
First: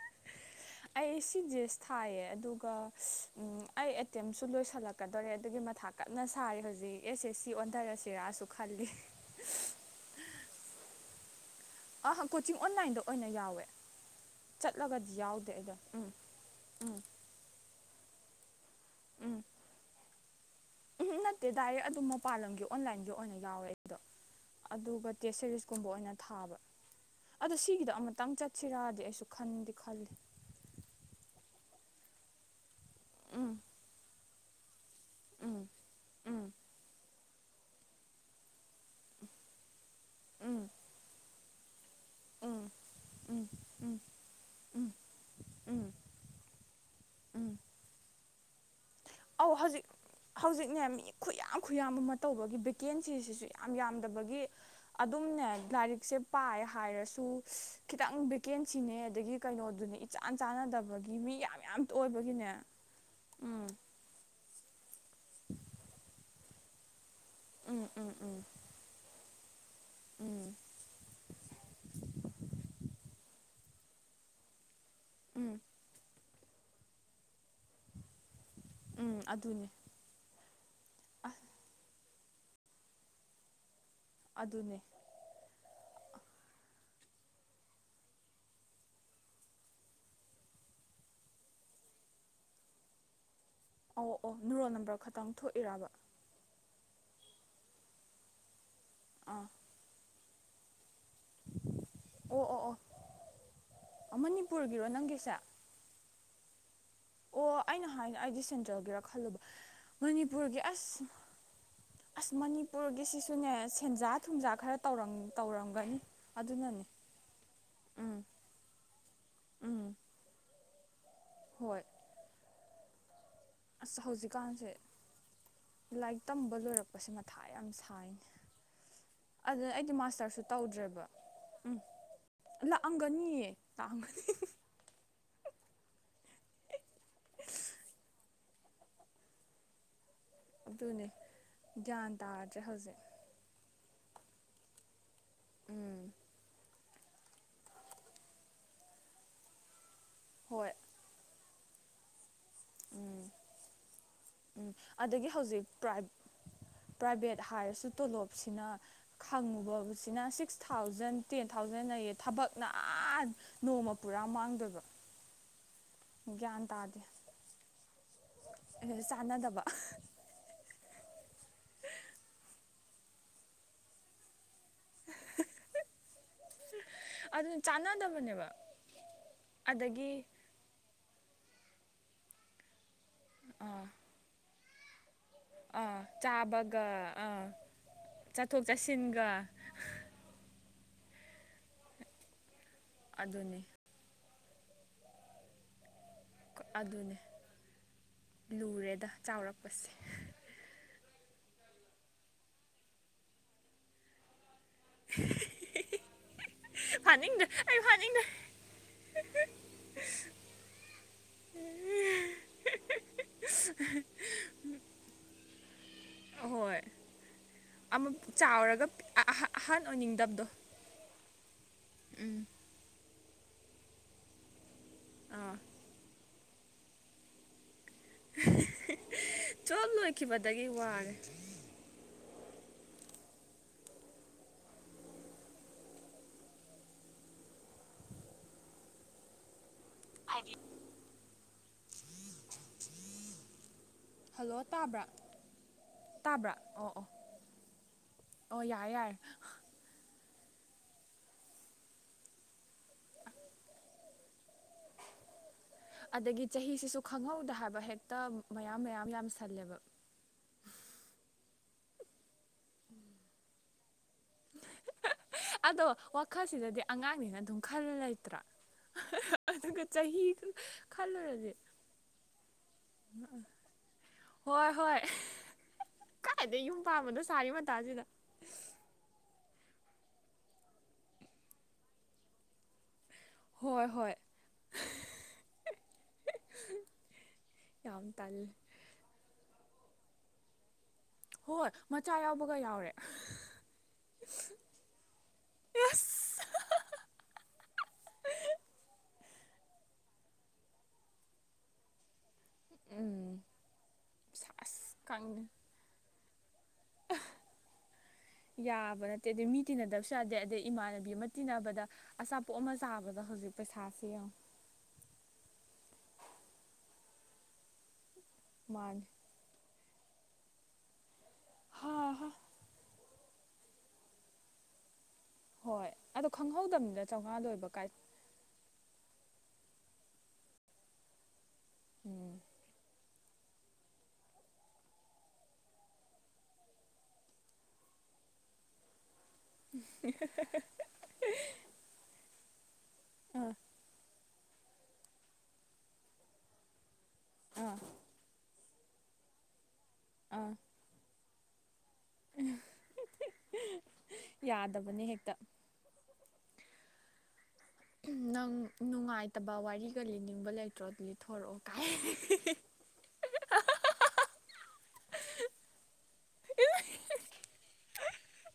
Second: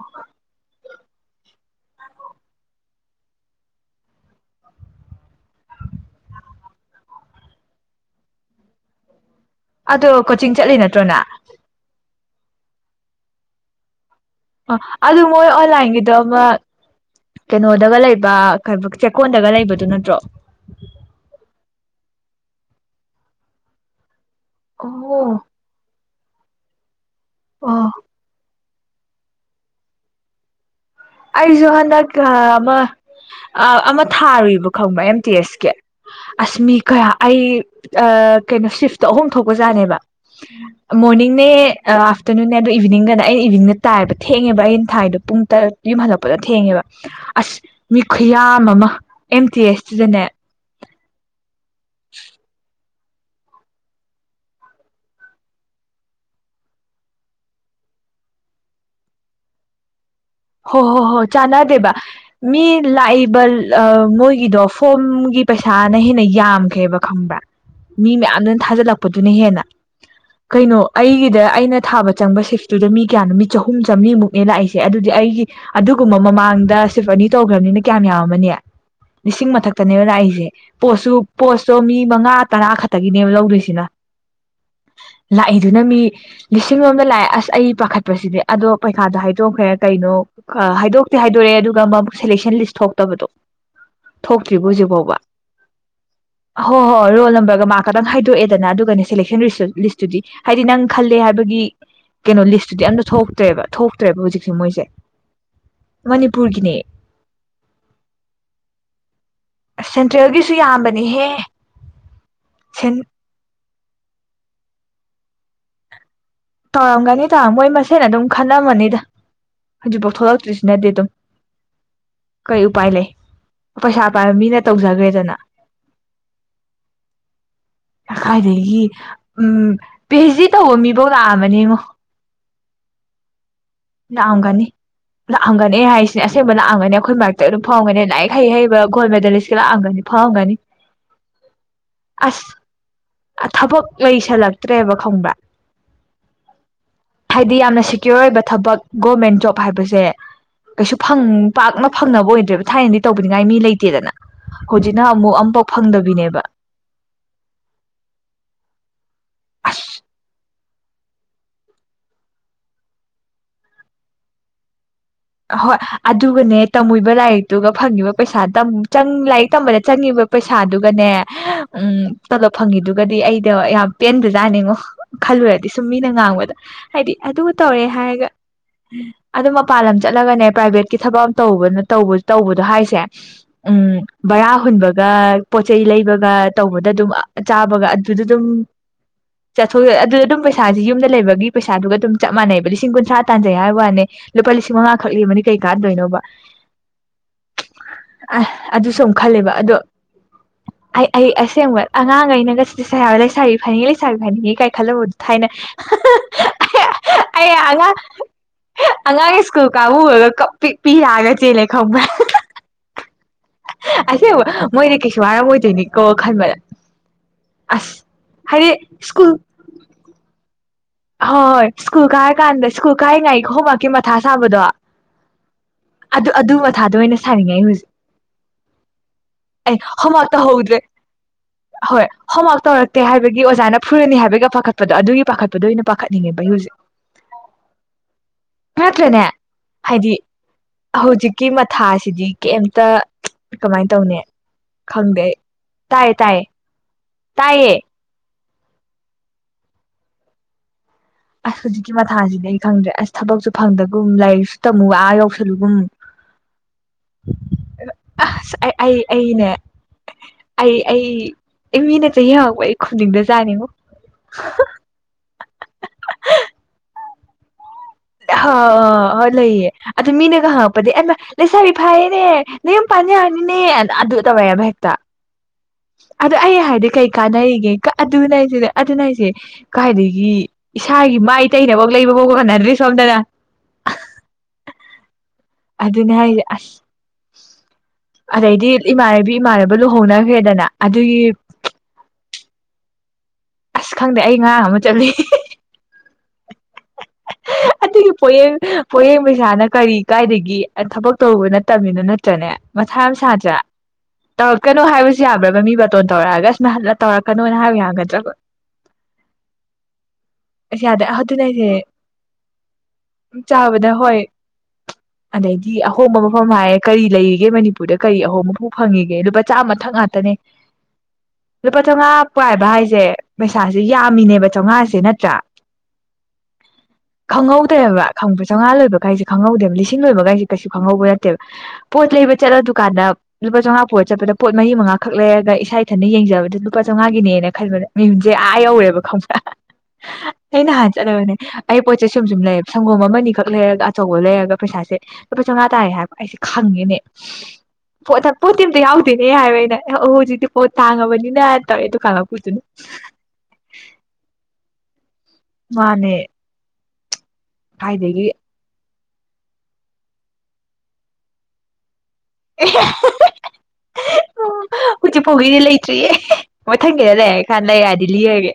Speaker 1: ꯑꯩ ꯁꯤꯁꯦ ꯊꯥꯏꯌꯦ ꯑꯗꯨꯒ ꯑꯩ ꯑꯦꯇꯦꯝꯁꯨ ꯂꯣꯏꯁꯜꯂꯛꯀꯗꯣꯔꯦ ꯑꯗꯨꯒꯤ ꯃꯊꯥ ꯀꯟꯅ ꯁꯥꯔꯤꯦ ꯍꯧꯖꯤꯛ ꯑꯦꯁꯦ ꯁꯤ ꯑꯣꯟꯊꯔꯁꯤꯔꯥꯁꯨ ꯈꯜꯂꯤ
Speaker 2: ꯑꯗꯣ ꯀꯣꯆꯤꯡ ꯆꯠꯂꯤ ꯅꯠꯇ꯭ꯔꯣꯅ
Speaker 1: ꯑ ꯀꯣꯆꯤꯡ ꯑꯣꯟꯂꯥꯏꯟꯗ ꯑꯣꯏꯅ ꯌꯥꯎꯋꯦ
Speaker 2: ꯑ
Speaker 1: ꯆꯠꯂꯒꯗꯤ
Speaker 2: ꯑꯗꯨ ꯃꯣꯏ
Speaker 1: ꯌꯥꯎꯗꯦ ꯑꯩꯗꯣ ꯎꯝ
Speaker 2: ꯑꯣꯟꯂꯥꯏꯟꯒꯤꯗꯣ ꯑꯃ
Speaker 1: ꯎꯝ
Speaker 2: ꯀꯩꯅꯣ ꯑꯗꯨꯒꯒ ꯂꯩꯕꯥꯛ
Speaker 1: ꯎꯝ
Speaker 2: ꯆꯦꯛꯀꯣꯟꯗꯒ ꯂꯩꯕꯗꯨ ꯅꯠꯇ꯭ꯔꯣ
Speaker 1: ꯎꯝꯍꯨꯝ ꯅꯠꯇꯦ ꯗꯥꯏꯔꯦꯛ ꯑꯗꯨꯝ ꯃꯄꯥꯟ ꯂꯝꯒꯤ ꯑꯣꯟꯂꯥꯏꯟꯒꯤ ꯑꯣꯏꯅ ꯌꯥꯎꯔꯦ ꯑꯩꯗꯣ ꯑꯗꯨꯒ
Speaker 2: ꯑꯣ
Speaker 1: ꯇꯦꯁ ꯁꯦꯔꯤꯁꯀꯨꯝꯕ ꯑꯣꯏꯅ ꯊꯥꯕ ꯑꯗꯣ
Speaker 2: ꯑꯣ
Speaker 1: ꯁꯤꯒꯤꯗꯣ ꯑꯃꯇꯪ ꯆꯠꯁꯤꯔꯛꯗꯤ ꯑꯩꯁꯨ ꯈꯟꯗꯤ ꯈꯜꯂꯤ
Speaker 2: ꯑꯩꯁꯨ ꯍꯟꯗꯛ ꯑꯃ
Speaker 1: ꯎꯝ
Speaker 2: ꯑꯃ ꯊꯥꯔꯨꯏꯕꯀꯣ ꯈꯪꯕ ꯑꯦꯝ ꯇꯤ ꯑꯦꯁ
Speaker 1: ꯎꯝ
Speaker 2: ꯀꯦ
Speaker 1: ꯎꯝ
Speaker 2: ꯑꯁꯃꯤ ꯀꯌꯥ ꯑꯩ ꯀꯩꯅꯣ ꯁꯤꯐꯇꯣ ꯑꯍꯨꯝ ꯊꯣꯛꯄꯖꯥꯠꯅꯦꯕ
Speaker 1: ꯎꯝ
Speaker 2: ꯃꯣꯔꯅꯤꯡꯅꯦ ꯑꯥꯐꯇꯔꯅꯨꯟꯅꯦ
Speaker 1: ꯎꯝ
Speaker 2: ꯑꯗꯣ ꯏꯚꯅꯤꯡꯗꯅ ꯑꯩ
Speaker 1: ꯎꯝ
Speaker 2: ꯏꯚꯕꯤꯅꯤꯡꯗ
Speaker 1: ꯎꯝ
Speaker 2: ꯇꯥꯏꯌꯦꯕ ꯊꯦꯡꯉꯦꯕ
Speaker 1: ꯎꯝ
Speaker 2: ꯑꯩꯅ ꯊꯥꯏꯗꯣ ꯄꯨꯡ ꯇꯔ
Speaker 1: ꯎꯝ
Speaker 2: ꯍꯜꯂꯛꯄꯗ ꯊꯦꯡꯉꯦꯕ ꯑꯁ
Speaker 1: ꯎꯝ
Speaker 2: ꯈꯨꯌꯥꯝ ꯑꯃ ꯑꯦꯝ
Speaker 1: ꯑꯧ
Speaker 2: ꯇꯤ
Speaker 1: ꯍꯧꯖꯤꯛ
Speaker 2: ꯑꯦꯁꯁꯤꯗꯅꯦ
Speaker 1: ꯍꯧꯖꯤꯛꯅꯦ ꯃꯤ ꯈꯨꯌꯥꯝ ꯈꯨꯌꯥꯝ ꯑꯃ ꯇꯧꯕꯒꯤꯕꯤ ꯚꯦꯀꯦꯟꯁꯤꯁꯤꯁꯨ ꯌꯥꯝ ꯌꯥꯝꯗꯕꯒꯤ ꯑꯗꯨꯝꯅꯦ ꯂꯥꯏꯔꯤꯛꯁꯦ ꯄꯥꯏ ꯍꯥꯏꯔꯁꯨ ꯈꯤꯇꯪ ꯚꯦꯀꯦꯟꯁꯤꯅꯦ ꯑꯗꯒꯤ ꯀꯩꯅꯣꯗꯨꯅꯤ
Speaker 2: ꯍꯣ ꯍꯣ ꯍꯣꯏ ꯆꯥꯟꯅꯗꯦꯕ
Speaker 1: ꯇꯣꯏꯕꯒꯤꯅꯦ
Speaker 2: ꯃꯤ ꯂꯥꯛꯏꯕ
Speaker 1: ꯎꯝ
Speaker 2: ꯑ ꯃꯣꯏ ꯒꯤꯗꯣ ꯐꯣꯝꯒꯤ ꯄꯩꯁꯥꯅ ꯍꯦꯟꯅ ꯌꯥꯝꯈꯦꯕ ꯈꯪꯕ꯭ꯔꯥ
Speaker 1: ꯎꯝ
Speaker 2: ꯃꯤ
Speaker 1: ꯎꯝ ꯎꯝ
Speaker 2: ꯃꯌꯥꯝꯗꯨꯅ ꯊꯥꯖꯤꯜꯂꯛꯄꯗꯨꯅ ꯍꯦꯟꯅ
Speaker 1: ꯎꯝ
Speaker 2: ꯀꯩꯅꯣ ꯑꯩꯒꯤꯗ ꯑꯩꯅ ꯊꯥꯕ ꯆꯪꯕ ꯁꯤꯐꯇꯨꯗ ꯃꯤ ꯀꯌꯥꯅꯤ ꯃꯤ ꯆꯍꯨꯝ ꯆꯥꯝꯔꯤꯃꯨꯛꯅꯦ ꯂꯥꯛꯏꯁꯦ ꯑꯗꯨꯗꯤ ꯑꯩꯒꯤ
Speaker 1: ꯎꯝ
Speaker 2: ꯑꯗꯨꯒꯨꯝꯕ ꯃꯃꯥꯡꯗ ꯁꯤꯐ ꯑꯅꯤ ꯇꯧꯈ꯭ꯔꯕꯅꯤꯅ ꯀꯌꯥꯝ ꯌꯥꯝꯃꯅꯦ
Speaker 1: ꯎꯝ
Speaker 2: ꯂꯤꯁꯤꯡ
Speaker 1: ꯑꯗꯨꯅꯦ
Speaker 2: ꯃꯊꯛꯇꯅꯦꯕ ꯂꯥꯛꯏꯁꯦ ꯄꯣꯠꯁꯨ
Speaker 1: ꯑꯁ
Speaker 2: ꯄꯣꯠꯁꯨ ꯃꯤ ꯑꯩ ꯃꯉꯥ ꯇꯔꯥ ꯈꯛꯇꯒꯤꯅꯦꯕ ꯂꯧꯗꯣꯏꯁꯤꯅ
Speaker 1: ꯑꯗꯨꯅꯦ
Speaker 2: ꯂꯥꯛꯏꯗꯨꯅ ꯃꯤ ꯂꯤꯁꯤꯡ ꯑꯃ ꯂꯥꯛꯑꯦ ꯑꯁ ꯑꯩ ꯄꯥꯈꯠꯄꯁꯤꯗꯤ ꯑꯗꯣ ꯄꯩꯈꯥꯗꯣ ꯍꯥꯏꯗꯣꯛꯈ꯭ꯔꯦ ꯀꯩꯅꯣ ꯍꯥꯏꯗꯣꯛꯇꯦ ꯍꯥꯏꯗꯣꯔꯛꯑꯦ ꯑꯗꯨꯒ ꯃꯥꯕꯨ ꯁꯦꯂꯦꯛꯁꯟ ꯂꯤꯁ ꯊꯣꯛꯇꯕꯗꯣ
Speaker 1: ꯑꯧ ꯑꯣ
Speaker 2: ꯊꯣꯛꯇ꯭ꯔꯤꯕ
Speaker 1: ꯅꯔꯣꯜ ꯅꯝꯕꯔ ꯈꯛꯇꯪ ꯊꯣꯛꯏꯔꯕ
Speaker 2: ꯍꯣ ꯍꯣ ꯔꯣꯜ ꯅꯝꯕꯔꯒ ꯃꯥꯛ ꯈꯛꯇꯪ ꯍꯥꯏꯗꯣꯛꯑꯦꯗꯅ ꯑꯗꯨ ꯁꯦꯂꯦꯛꯁꯟ
Speaker 1: ꯑꯥ
Speaker 2: ꯂꯤꯁꯇꯨꯗꯤ ꯍꯥꯏꯗꯤ ꯅꯪ ꯈꯜꯂꯦ ꯍꯥꯏꯕꯒꯤ
Speaker 1: ꯑꯣ
Speaker 2: ꯀꯩꯅꯣ
Speaker 1: ꯑꯣ
Speaker 2: ꯂꯤꯁꯇꯨꯗꯤ ꯑꯝꯇ ꯊꯣꯛꯇ꯭ꯔꯦꯕ
Speaker 1: ꯑꯣ
Speaker 2: ꯊꯣꯛꯇ꯭ꯔꯦꯕ ꯍꯧꯖꯤꯛꯁꯦ ꯃꯣꯏꯁꯦ
Speaker 1: ꯃꯅꯤꯄꯨꯔꯒꯤꯔꯣ ꯅꯪꯒꯤꯁꯦ
Speaker 2: ꯃꯅꯤꯄꯨꯔꯒꯤꯅꯦ
Speaker 1: ꯑꯣ ꯑꯩꯅ ꯍꯥꯏꯅ ꯑꯩꯗꯤ ꯁꯦꯟꯇ꯭ꯔꯦꯜꯒꯤꯔ ꯈꯜꯂꯨꯕ
Speaker 2: ꯁꯦꯟꯇ꯭ꯔꯦꯜꯒꯤꯁꯨ
Speaker 1: ꯃꯅꯤꯄꯨꯔꯒꯤ ꯑꯁ
Speaker 2: ꯌꯥꯝꯕꯅꯦꯍꯦ
Speaker 1: ꯑꯁ ꯃꯅꯤꯄꯨꯔꯒꯤ ꯁꯤꯁꯨꯅꯦ ꯁꯦꯟꯖꯥ ꯊꯨꯝꯖꯥ ꯈꯔ ꯇꯧꯔꯝꯒꯅꯤ ꯑꯗꯨꯅꯅꯦ
Speaker 2: ꯇꯧꯔꯝꯒꯅꯤ ꯇꯥ ꯃꯣꯏ ꯃꯁꯦꯟ
Speaker 1: ꯎꯝ
Speaker 2: ꯑꯗꯨꯝ ꯈꯜꯂꯝꯃꯅꯤꯗ
Speaker 1: ꯎꯝ
Speaker 2: ꯍꯧꯖꯤꯛꯐꯥꯎ ꯊꯣꯛꯂꯛꯇ꯭ꯔꯤꯁꯤ ꯅꯗꯤ ꯑꯗꯨꯝ
Speaker 1: ꯍꯣꯏ
Speaker 2: ꯀꯩ ꯎꯄꯥꯏ ꯂꯩ
Speaker 1: ꯑꯁ
Speaker 2: ꯄꯩꯁꯥ ꯄꯥꯏꯕ ꯃꯤꯅ
Speaker 1: ꯍꯧꯖꯤꯛꯀꯥꯟꯁꯦ
Speaker 2: ꯇꯧꯖꯈ꯭ꯔꯦꯗꯅ
Speaker 1: ꯂꯥꯏꯔꯤꯛ ꯇꯝꯕ ꯂꯣꯏꯔꯛꯄꯁꯦ ꯃꯊꯥ ꯌꯥꯝ ꯁꯥꯏꯅꯦ
Speaker 2: ꯀꯥꯏꯗꯒꯤ
Speaker 1: ꯑꯗꯨꯗ ꯑꯩꯗꯤ ꯃꯥꯁꯇꯔꯁꯨ ꯇꯧꯗ꯭ꯔꯦꯕ
Speaker 2: ꯄꯥꯝꯕꯅꯤꯉꯣ
Speaker 1: ꯎꯝ ꯂꯥꯛꯑꯝꯒꯅꯤꯌꯦ ꯂꯥꯛꯑꯝꯒꯅꯤ
Speaker 2: ꯅ ꯑꯒꯅꯤ ꯂꯥꯛꯑꯝꯒꯅꯤ ꯍꯥꯏꯁꯤꯅꯦ ꯑꯁꯦꯡꯕ ꯂꯥꯛꯑꯝꯒꯅꯤ ꯑꯩꯈꯣꯏ ꯃꯔꯛꯇ ꯑꯗꯨꯝ ꯐꯪꯝꯒꯅꯤ ꯂꯥꯏꯛ ꯍꯩ ꯍꯩꯕ ꯒꯣꯜ ꯃꯦꯗꯂꯤꯁꯀꯤ ꯂꯥꯛꯑꯝꯒꯅꯤ ꯐꯪꯉꯝꯒꯅꯤ
Speaker 1: ꯑꯗꯨꯅꯦ ꯒ꯭ꯌꯥꯟ
Speaker 2: ꯑꯁ
Speaker 1: ꯇꯥꯗ꯭ꯔꯦ ꯍꯧꯖꯤꯛ
Speaker 2: ꯊꯕꯛ ꯂꯩꯁꯜꯂꯛꯇ꯭ꯔꯦꯕ ꯈꯪꯕ꯭ꯔꯥ
Speaker 1: ꯎꯝ
Speaker 2: ꯍꯥꯏꯗꯤ ꯌꯥꯝꯅ ꯁꯤꯦꯀ꯭ꯌꯣꯔ ꯑꯣꯏꯕ ꯊꯕꯛ ꯒꯣꯔꯃꯦꯟ ꯖꯣꯕ ꯍꯥꯏꯕꯁꯦ
Speaker 1: ꯍꯣꯏ
Speaker 2: ꯀꯩꯁꯨ ꯐꯪ ꯄꯥꯛꯅ ꯐꯪꯅꯕ ꯑꯣꯏꯗ꯭ꯔꯦꯕ ꯊꯥꯏꯅꯗꯤ
Speaker 1: ꯎꯝ
Speaker 2: ꯇꯧꯕꯤꯅꯤꯉꯥꯏ ꯃꯤ ꯂꯩꯇꯦꯗꯅ
Speaker 1: ꯎꯝ
Speaker 2: ꯍꯧꯖꯤꯛꯅ
Speaker 1: ꯑꯗꯒꯤ
Speaker 2: ꯑꯃꯨꯛ
Speaker 1: ꯍꯧꯖꯤꯛ
Speaker 2: ꯑꯃꯐꯥꯎ ꯐꯪꯗꯕꯤꯅꯦꯕ
Speaker 1: ꯄ꯭ꯔꯥꯏꯚꯦꯠ ꯍꯥꯏꯔꯁꯨ ꯇꯣꯂꯣꯞꯁꯤꯅ
Speaker 2: ꯑꯁ
Speaker 1: ꯈꯪꯉꯨꯕꯕꯁꯤꯅ ꯁꯤꯁ ꯊꯥꯎꯖꯟ ꯇꯦꯟ ꯊꯥꯎꯖꯟ ꯅꯌꯦ ꯊꯕꯛꯅꯍꯥꯟ ꯅꯣꯡꯃ ꯄꯨꯔꯥ ꯃꯥꯡꯗꯣꯏꯕ
Speaker 2: ꯍꯣꯏ ꯑꯗꯨꯒꯅꯦ
Speaker 1: ꯒ꯭ꯌꯥꯟ ꯇꯥꯗꯦ
Speaker 2: ꯇꯝꯃꯣꯏꯕ ꯂꯥꯏꯔꯤꯛꯇꯨꯒ ꯐꯪꯉꯤꯕ ꯄꯩꯁꯥ ꯂꯥꯏꯔꯤꯛ
Speaker 1: ꯆꯥꯟꯅꯗꯕ
Speaker 2: ꯇꯝꯕꯗ ꯆꯪꯉꯤꯕ ꯄꯩꯁꯥꯗꯨꯒꯅꯦ ꯎꯝ ꯇꯂꯞ ꯐꯪꯉꯤꯗꯨꯒꯗꯤ ꯑꯩꯗꯣ ꯌꯥꯝ ꯄꯦꯟꯕꯖꯥꯠꯅꯤꯡꯉꯣ ꯈꯜꯂꯨꯔꯗꯤ ꯁꯨꯝ ꯃꯤꯅ ꯉꯥꯡꯕꯗ ꯍꯥꯏꯗꯤ ꯑꯗꯨ
Speaker 1: ꯑꯗꯨꯅ
Speaker 2: ꯇꯧꯔꯦ ꯍꯥꯏꯔꯒ
Speaker 1: ꯆꯥꯟꯅꯗꯕꯅꯦꯕ
Speaker 2: ꯑꯗꯨ ꯃꯄꯥꯜ ꯂꯝ
Speaker 1: ꯑꯗꯒꯤ
Speaker 2: ꯄ꯭ꯔꯥꯏꯚꯦꯠꯀꯤ ꯊꯕꯛ ꯑꯃ ꯇ ꯇꯧꯕꯗꯣ ꯍꯥꯏꯁꯦ
Speaker 1: ꯑꯥ
Speaker 2: ꯎꯝ ꯔ ꯑꯟ ꯒ ꯄꯣꯠ ꯆꯩꯩ
Speaker 1: ꯑꯥ
Speaker 2: ꯂꯩꯕꯒ
Speaker 1: ꯆꯥꯕꯒ
Speaker 2: ꯇꯧꯕꯗ ꯑꯗꯨꯝ
Speaker 1: ꯑꯥ
Speaker 2: ꯆꯥꯕꯒ ꯑꯗꯨꯗ ꯑꯗꯨꯝ
Speaker 1: ꯆꯠꯊꯣꯛ ꯆꯠꯁꯤꯟꯒ
Speaker 2: ꯆꯠꯊꯣꯛ ꯑꯗꯨꯗ ꯑꯗꯨꯝ ꯄꯩꯁꯥ ꯌꯨꯝꯗ ꯂꯩꯕꯒꯤ ꯄꯩꯁꯥꯗꯨꯒ ꯑꯗꯨꯝ ꯆꯞ ꯃꯥꯟꯩꯕꯗꯤ ꯁꯤꯡꯨ ꯁꯥꯥ ꯇꯥꯟꯖꯦ
Speaker 1: ꯑꯗꯨꯅꯤ
Speaker 2: ꯍꯥꯏꯕ ꯋꯥꯅꯦ ꯄꯂꯤꯁꯤꯃꯉ ꯈꯛꯂꯤꯕꯅꯤ ꯀꯩ ꯀꯥꯟꯅꯗꯣꯏꯅꯣꯕ
Speaker 1: ꯑꯗꯨꯅꯦ
Speaker 2: ꯑ ꯑꯗꯨꯁꯨ
Speaker 1: ꯂꯨꯔꯦꯗ
Speaker 2: ꯑꯃꯨꯛ ꯈꯜꯂꯦꯕ ꯑꯗꯣ
Speaker 1: ꯆꯥꯎꯔꯛꯄꯁꯦ
Speaker 2: ꯑꯩ ꯑꯩ ꯑꯁꯦꯡꯕ ꯑꯉꯥꯡꯉꯩꯅꯒ ꯁꯤ ꯁꯕ ꯂꯩꯁꯥꯕꯤ ꯐꯅꯤꯡꯉꯤ ꯂꯩꯁꯥꯕꯤ ꯐꯅꯤꯡꯉꯤ ꯀꯥꯏ ꯈꯜꯂꯨ ꯊꯥꯏꯅ
Speaker 1: ꯐꯅꯤꯗ
Speaker 2: ꯑꯩ
Speaker 1: ꯑ
Speaker 2: ꯑꯉꯥꯡ
Speaker 1: ꯐꯅꯤꯗ
Speaker 2: ꯒ ꯀ ꯄꯤꯔꯑꯒ ꯆꯦꯂ ꯈꯝꯕꯔ ꯑꯁꯦꯕ ꯃꯣꯏꯗꯤ ꯀꯩꯁꯨ ꯋꯥꯔꯝꯃꯣꯏꯗꯣꯏꯅꯤꯀꯣ ꯈꯟꯕꯗ
Speaker 1: ꯍꯣꯏ ꯑꯃ
Speaker 2: ꯑꯁ ꯍꯥꯏꯗꯤ
Speaker 1: ꯆꯥꯎꯔꯒ ꯄꯤ- ꯑ-
Speaker 2: ꯁ꯭ꯀꯨꯜ
Speaker 1: ꯑꯍ- ꯑꯍꯟ ꯑꯣꯏꯅꯤꯡꯗꯕꯗꯣ
Speaker 2: ꯍꯣꯏ ꯁꯨ ꯀꯥꯏꯔ
Speaker 1: ꯎꯝ
Speaker 2: ꯀꯥꯟꯗ ꯁꯨ ꯀꯥꯏ ꯉꯥꯏ ꯈꯣꯕꯥꯛꯀꯤ ꯃꯊꯥ ꯁꯥꯕꯗꯣ
Speaker 1: ꯑꯥ
Speaker 2: ꯑꯗꯨ ꯑꯗꯨ ꯃꯊꯥꯗ ꯑꯣꯏꯅ ꯁꯥꯅꯤꯡꯉꯩ ꯑꯩ ꯍꯧꯖꯤꯛ ꯑꯦ
Speaker 1: ꯇꯨꯋꯦꯜꯞ
Speaker 2: ꯍꯣꯥꯛꯇ
Speaker 1: ꯂꯣꯏꯈꯤꯕꯗꯒꯤ
Speaker 2: ꯍꯗ꯭ꯔꯦ
Speaker 1: ꯋꯥꯔꯦ
Speaker 2: ꯍꯣꯏ ꯍꯣꯥꯛꯇ ꯇꯦ ꯍꯥꯏꯕꯒꯤ ꯑꯣꯖꯥꯅ ꯐꯨꯔꯅꯤ ꯍꯥꯏꯕꯒꯤ ꯄꯥꯈꯠꯄꯗꯣ ꯑꯗꯨꯒꯤ ꯄꯥꯈꯠ ꯗ ꯑꯣꯏꯅ ꯄꯥꯈꯠꯅꯤꯡꯉꯦ ꯕꯩ ꯍꯧꯖꯤꯛ ꯅꯠꯇ꯭ꯔꯅꯦ ꯍꯥꯏꯗꯤ ꯍꯧꯖꯤꯛꯀꯤ ꯊꯥꯁꯤꯗꯤ ꯀꯩꯇ ꯀꯃꯥꯏ ꯀ ꯇꯧꯅꯦ
Speaker 1: ꯍꯜꯂꯣ ꯇꯥꯕ꯭ꯔꯥ
Speaker 2: ꯈꯪꯗꯦ ꯇꯥꯏꯌꯦ ꯇꯥꯏꯌꯦ
Speaker 1: ꯇꯥꯕ꯭ꯔꯥ ꯑꯣ ꯑꯣ
Speaker 2: ꯇꯥꯏꯌꯦ
Speaker 1: ꯑꯣ ꯌꯥꯔ ꯌꯥꯔ
Speaker 2: ꯑꯁ ꯍꯧꯖꯤꯛꯀꯤ ꯃꯊꯥꯁꯤꯗꯤ ꯑꯩ ꯈꯪꯗ꯭ꯔꯦ ꯑꯁ ꯊꯕꯛꯁꯨ ꯐꯪꯗꯒꯨꯝ ꯂꯥꯏꯔꯤꯛꯁꯨ ꯇꯝꯨꯛ ꯋꯥ ꯌꯧ
Speaker 1: ꯑꯗꯒꯤ ꯆꯍꯤ ꯁꯤꯁꯨ ꯈꯪꯍꯧꯗ ꯍꯥꯏꯕ ꯍꯦꯛꯇ
Speaker 2: ꯑꯁ ꯑꯩ
Speaker 1: ꯃꯌꯥꯝ
Speaker 2: ꯑꯩ
Speaker 1: ꯃꯌꯥꯝ
Speaker 2: ꯑꯩꯅꯦ
Speaker 1: ꯌꯥꯝꯁꯜꯂꯦꯕ
Speaker 2: ꯑꯩ ꯑꯩ ꯑꯩ ꯃꯤꯅ ꯆꯍꯤ ꯍꯉꯛꯄ ꯑꯩ ꯈꯨꯗꯤꯡꯗ ꯆꯥꯅꯤꯡꯉꯣ
Speaker 1: ꯑꯗꯣ ꯋꯥꯈꯜꯁꯤꯗꯗꯤ ꯑꯉꯥꯡ ꯃ ꯑꯗꯨ
Speaker 2: ꯑ ꯑ ꯍ ꯂꯩꯑ
Speaker 1: ꯑꯗꯨꯒ
Speaker 2: ꯑꯗꯨ
Speaker 1: ꯆꯍꯤ
Speaker 2: ꯃꯤꯅꯒ ꯍꯪꯉꯛꯄꯗꯤ
Speaker 1: ꯈꯜꯂꯨꯔꯗꯤ
Speaker 2: ꯂꯩꯁꯥꯕꯤ ꯐꯥꯏꯌꯦꯅꯦ ꯅꯣꯏ ꯌꯥꯝ ꯄꯥꯖꯔꯅꯤꯅꯦ ꯑꯗꯨ ꯇꯧꯔꯦꯕ
Speaker 1: ꯍꯣꯏ
Speaker 2: ꯍꯦꯛꯇ
Speaker 1: ꯍꯣꯏ
Speaker 2: ꯑꯗ ꯑꯩ
Speaker 1: ꯀꯥꯏꯗꯩ ꯌꯨꯝ
Speaker 2: ꯍꯥꯏꯗꯤ ꯀꯩ
Speaker 1: ꯄꯥꯟꯕꯅꯣ ꯁꯥꯔꯤ
Speaker 2: ꯀꯥꯟꯅꯔꯤꯒꯦ
Speaker 1: ꯃꯇꯥꯁꯤꯗ
Speaker 2: ꯑꯗꯨꯅꯁꯤ ꯑꯗꯨꯅ ꯍꯥꯏꯁꯦ ꯀꯥꯏꯗꯒꯤ ꯏꯁꯥꯒꯤ ꯃꯥꯏ ꯇꯩꯅꯕ ꯂꯩꯕ ꯐꯥꯎꯕ ꯈꯅꯗ꯭ꯔꯤ ꯁꯣꯝꯗꯅ
Speaker 1: ꯍꯣꯏ ꯍꯣꯏ
Speaker 2: ꯑꯗꯨꯅꯦ ꯍꯥꯏꯁꯦ ꯑꯁ
Speaker 1: ꯌꯥꯝ ꯇꯜꯂꯤ
Speaker 2: ꯑꯗꯩꯗꯤ ꯏꯃꯥꯟꯅꯕꯤ ꯏꯃꯥꯟꯅꯕ ꯂꯨꯍꯣꯡꯅꯈ꯭ꯔꯦꯗꯅ ꯑꯗꯨꯒꯤ
Speaker 1: ꯍꯔ ꯃꯆꯥꯥꯕ ꯑꯗꯨꯒ ꯌꯥꯎꯔꯦ
Speaker 2: ꯑꯁ ꯈꯪꯗꯦ ꯑꯩ ꯉꯥ ꯑꯃ ꯆꯠꯂꯤ
Speaker 1: [unintelligible]
Speaker 2: ꯑꯗꯨꯗꯤ ꯄꯣꯌꯦꯡ ꯄꯣꯌꯦꯦꯡ ꯄꯩꯁꯥꯅ ꯀꯔꯤ ꯀꯥꯏꯗꯒꯤ ꯊꯕꯛ ꯇꯧꯔꯨꯕ ꯅꯠꯇꯕꯅꯤꯅꯣꯠꯇ ꯅꯦ ꯃꯁꯥ ꯃ
Speaker 1: ꯎꯝ
Speaker 2: ꯁꯥꯗꯥ
Speaker 1: ꯑꯁ
Speaker 2: ꯇꯧꯔꯛꯀꯅꯨ ꯍꯥꯏꯕꯁꯨ
Speaker 1: ꯈꯪꯗꯦ
Speaker 2: ꯌꯥꯕ꯭ꯔꯕ ꯃꯤ ꯃꯇꯕꯇꯣꯟ ꯁꯔꯥꯒ
Speaker 1: ꯌꯥꯕ ꯅꯠꯇꯦ ꯑꯗꯨꯗ ꯃꯤ ꯇꯤꯟꯅꯗꯕꯁꯨ ꯌꯥꯗꯦ ꯑꯗꯩ
Speaker 2: ꯑꯁ ꯌꯥꯗꯦ
Speaker 1: ꯏꯃꯥꯟꯅꯕꯤ ꯑꯃ
Speaker 2: ꯑꯗꯨꯅꯦ ꯑꯩꯁꯦ
Speaker 1: ꯇꯤꯟꯅꯕꯗ ꯑꯆꯥꯄꯣꯠ ꯑꯃ ꯆꯥꯕꯗ ꯍꯧꯖꯤꯛ ꯄꯩꯁꯥꯁꯦ ꯌꯦꯡꯉ
Speaker 2: ꯗꯤ ꯑꯍꯣꯡꯕ ꯃꯐꯝ ꯍꯥꯏꯌꯦ ꯀꯔꯤ ꯂꯩꯔꯤꯒꯦ ꯃꯅꯤꯄꯨꯔꯗ ꯀꯔꯤ ꯑꯍꯣꯡ ꯃꯨꯥꯎ
Speaker 1: ꯃꯥꯅꯤ
Speaker 2: ꯐꯪꯉꯤꯒꯦ ꯂꯨꯄꯥ ꯆꯥꯝꯃ ꯃꯊꯛ ꯉꯥꯛꯇꯅꯦ ꯂꯨꯄꯥ
Speaker 1: ꯍꯥ
Speaker 2: ꯆꯥꯝꯃꯉꯥ
Speaker 1: ꯍꯥ
Speaker 2: ꯄꯥꯏꯕ ꯍꯥꯏꯁꯦ ꯄꯩꯁꯥꯁꯦ ꯌꯥꯝꯃꯤꯅꯦꯕ ꯆꯥꯝꯃꯉꯥꯁꯦ ꯅ
Speaker 1: ꯍꯣꯏ ꯑꯗꯣ ꯈꯪꯍꯧꯗꯕꯗ
Speaker 2: ꯈꯪꯍꯧꯗꯦꯕ ꯈꯪꯕꯨ ꯆꯝꯉꯥ ꯂꯣꯏꯕꯒꯥꯏꯁ ꯈꯪꯍꯧꯗꯕꯁꯤꯡ ꯂꯣꯏꯕꯒꯥꯏꯦ ꯀꯩꯁꯨ ꯈꯪꯍꯧꯕ ꯌꯥꯗꯦꯕ ꯄꯣꯠ
Speaker 1: ꯎꯝ
Speaker 2: ꯂꯩꯕ ꯆꯠꯂꯣ ꯗꯨꯀꯥꯟꯗ ꯂꯨꯄꯥ ꯆꯥꯝꯃꯉꯥ ꯄꯨꯔ ꯆꯠꯄ ꯄꯣꯠ ꯃꯔꯤ ꯃꯉꯥꯈꯛ ꯂꯩꯔꯒ ꯏꯁꯥ ꯏꯊꯟꯟꯅ ꯌꯦꯡꯖꯕꯗ ꯂꯨꯄꯥꯥꯝꯉꯥꯅꯦꯅ ꯈꯟꯕꯗ ꯃꯍꯨꯝꯁ ꯑꯥ ꯌꯧꯦꯕ ꯈꯪ ꯑꯩꯅ ꯍꯥꯏ ꯆꯠꯂꯕꯅꯦ ꯁꯨꯝ ꯁꯨꯝ ꯂꯩꯦ ꯁꯡꯒꯣꯝ ꯑꯃꯅꯤꯈꯛ
Speaker 1: ꯑꯥ
Speaker 2: ꯂꯩꯔꯒ ꯑꯆꯧꯕ ꯂꯩꯔꯒ ꯄꯩꯁꯥꯁꯦ ꯂꯨꯄꯥ ꯆꯥꯝꯃꯉꯥ ꯇꯥꯔ ꯍꯥꯏꯕ ꯑꯩꯁꯦ ꯈꯡꯉꯦꯅꯦ
Speaker 1: ꯑꯥ
Speaker 2: ꯄ ꯊꯥꯄꯨꯠ ꯇꯤꯝꯇ ꯌꯥꯎꯗꯦꯅꯦ ꯍꯥꯏꯕ ꯑꯩꯅ ꯍꯖꯤꯗꯤ
Speaker 1: ꯑꯥ
Speaker 2: ꯄꯣꯠ ꯊꯥꯡꯉꯕꯅꯤ ꯌꯥ ꯇꯦ ꯇꯣ ꯈꯥꯟ ꯄꯨꯗꯅ
Speaker 1: ꯗꯕꯅꯤ ꯍꯦꯛꯇ
Speaker 2: ꯃꯥꯅꯦ ꯀꯥꯏꯗꯒꯤ
Speaker 1: ꯅꯪ ꯅꯨꯡꯉꯥꯏꯇꯕ ꯋꯥꯔꯤꯒ ꯂꯤꯅꯤꯡꯕ ꯂꯩꯇ꯭ꯔꯣ ꯑꯗꯨ ꯂꯤꯊꯣꯔꯛꯑꯣ ꯀꯥꯏ
Speaker 2: [inaudible] ꯍꯧꯖꯤꯛꯄꯥꯎꯒꯤꯗꯤ ꯂꯩꯇ꯭ꯔꯤꯌꯦ ꯃꯊꯪꯒꯤꯗ ꯂꯩꯔ ꯀꯥꯟ ꯂꯩꯔꯛꯗꯤ ꯂꯤꯔꯒꯦ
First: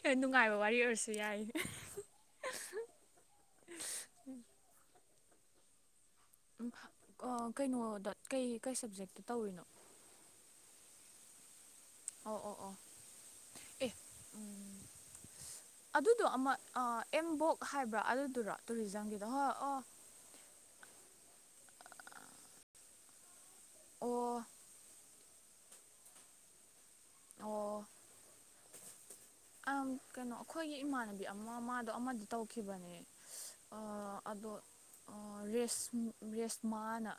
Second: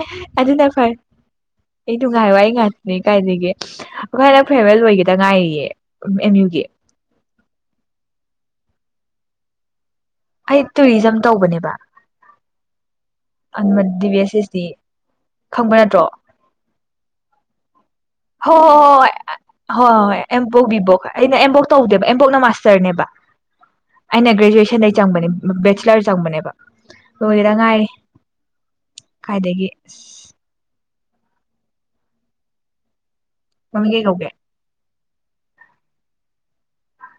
Speaker 1: ꯀꯥꯏ ꯅꯨꯡꯉꯥꯏꯕ
Speaker 2: ꯑꯗꯨꯅ
Speaker 1: ꯋꯥꯔꯤ
Speaker 2: ꯐꯔ
Speaker 1: ꯑꯣꯏꯔꯁꯨ ꯌꯥꯏ
Speaker 2: ꯑꯩ ꯅꯨꯡ ꯉꯥꯏ ꯋꯥ ꯑꯩ ꯉꯥꯛꯇꯅꯦ ꯀꯥꯏꯒꯦ ꯑꯩꯏ ꯍꯅꯛ ꯐꯦꯃꯦꯜ ꯑꯣꯏꯒꯦ ꯇꯉꯥꯏꯌꯦ ꯑꯦꯝ ꯌꯨꯒꯤꯦ
Speaker 1: ꯀꯩꯅꯣꯗ ꯀꯩ ꯀꯩ ꯁꯕꯖꯦꯛꯇ ꯇꯧꯔꯤꯅꯣ
Speaker 2: ꯑꯩ ꯇꯨꯔꯤꯖꯝ ꯇꯧꯕꯅꯦꯕ
Speaker 1: ꯑꯣ ꯑꯣ ꯑꯣ ꯑꯦ
Speaker 2: ꯗꯤ ꯕꯤ ꯑꯦꯁ ꯁꯤꯁꯇ ꯈꯡꯕ ꯅꯠꯇ꯭ꯔꯣ
Speaker 1: ꯑꯗꯨꯗꯣ ꯑꯃ ꯑꯦꯝꯕꯣꯛ ꯍꯥꯏꯕ꯭ꯔꯥ
Speaker 2: ꯍ
Speaker 1: ꯑꯗꯨꯗꯨꯔꯣ ꯇꯨꯔꯤꯖꯝꯒꯤꯗꯣ
Speaker 2: ꯍ
Speaker 1: ꯑꯣ
Speaker 2: ꯍꯣꯏ ꯍꯣꯏ ꯑꯦꯝꯄꯣ ꯕꯤꯕꯣꯛ ꯈꯥꯏ ꯑꯩꯅ ꯑꯦꯝꯕꯣꯛ ꯇꯧꯗꯦꯕ ꯑꯦꯝꯕꯣꯛꯅ ꯃꯥꯁꯇꯔꯅꯦꯕ
Speaker 1: ꯑꯣ
Speaker 2: ꯑꯩꯅꯒ꯭ꯔꯦꯖꯨꯌꯦꯁꯟ ꯆꯡꯕꯅꯦ ꯕꯦꯆꯤꯂꯔ ꯆꯡꯕꯅꯦꯕ ꯑꯗꯨꯒꯤꯗ ꯉꯥꯏꯔꯤ ꯀꯥꯏꯗꯒꯤ
Speaker 1: ꯑ ꯀꯩꯅꯣ
Speaker 2: ꯑꯁ
Speaker 1: ꯑꯩꯈꯣꯏꯒꯤ ꯏꯃꯥꯟꯕꯤ ꯍꯥꯏ ꯑꯃ ꯃꯥꯗꯣ ꯑꯃꯗꯤ ꯇꯧꯈꯤꯕꯅꯦ
Speaker 2: ꯃꯃꯤꯡ ꯀꯩ ꯀꯧꯒꯦ
Speaker 1: ꯑꯗꯣ ꯔꯦꯁ ꯔꯦꯁ ꯃꯥꯉꯥꯅ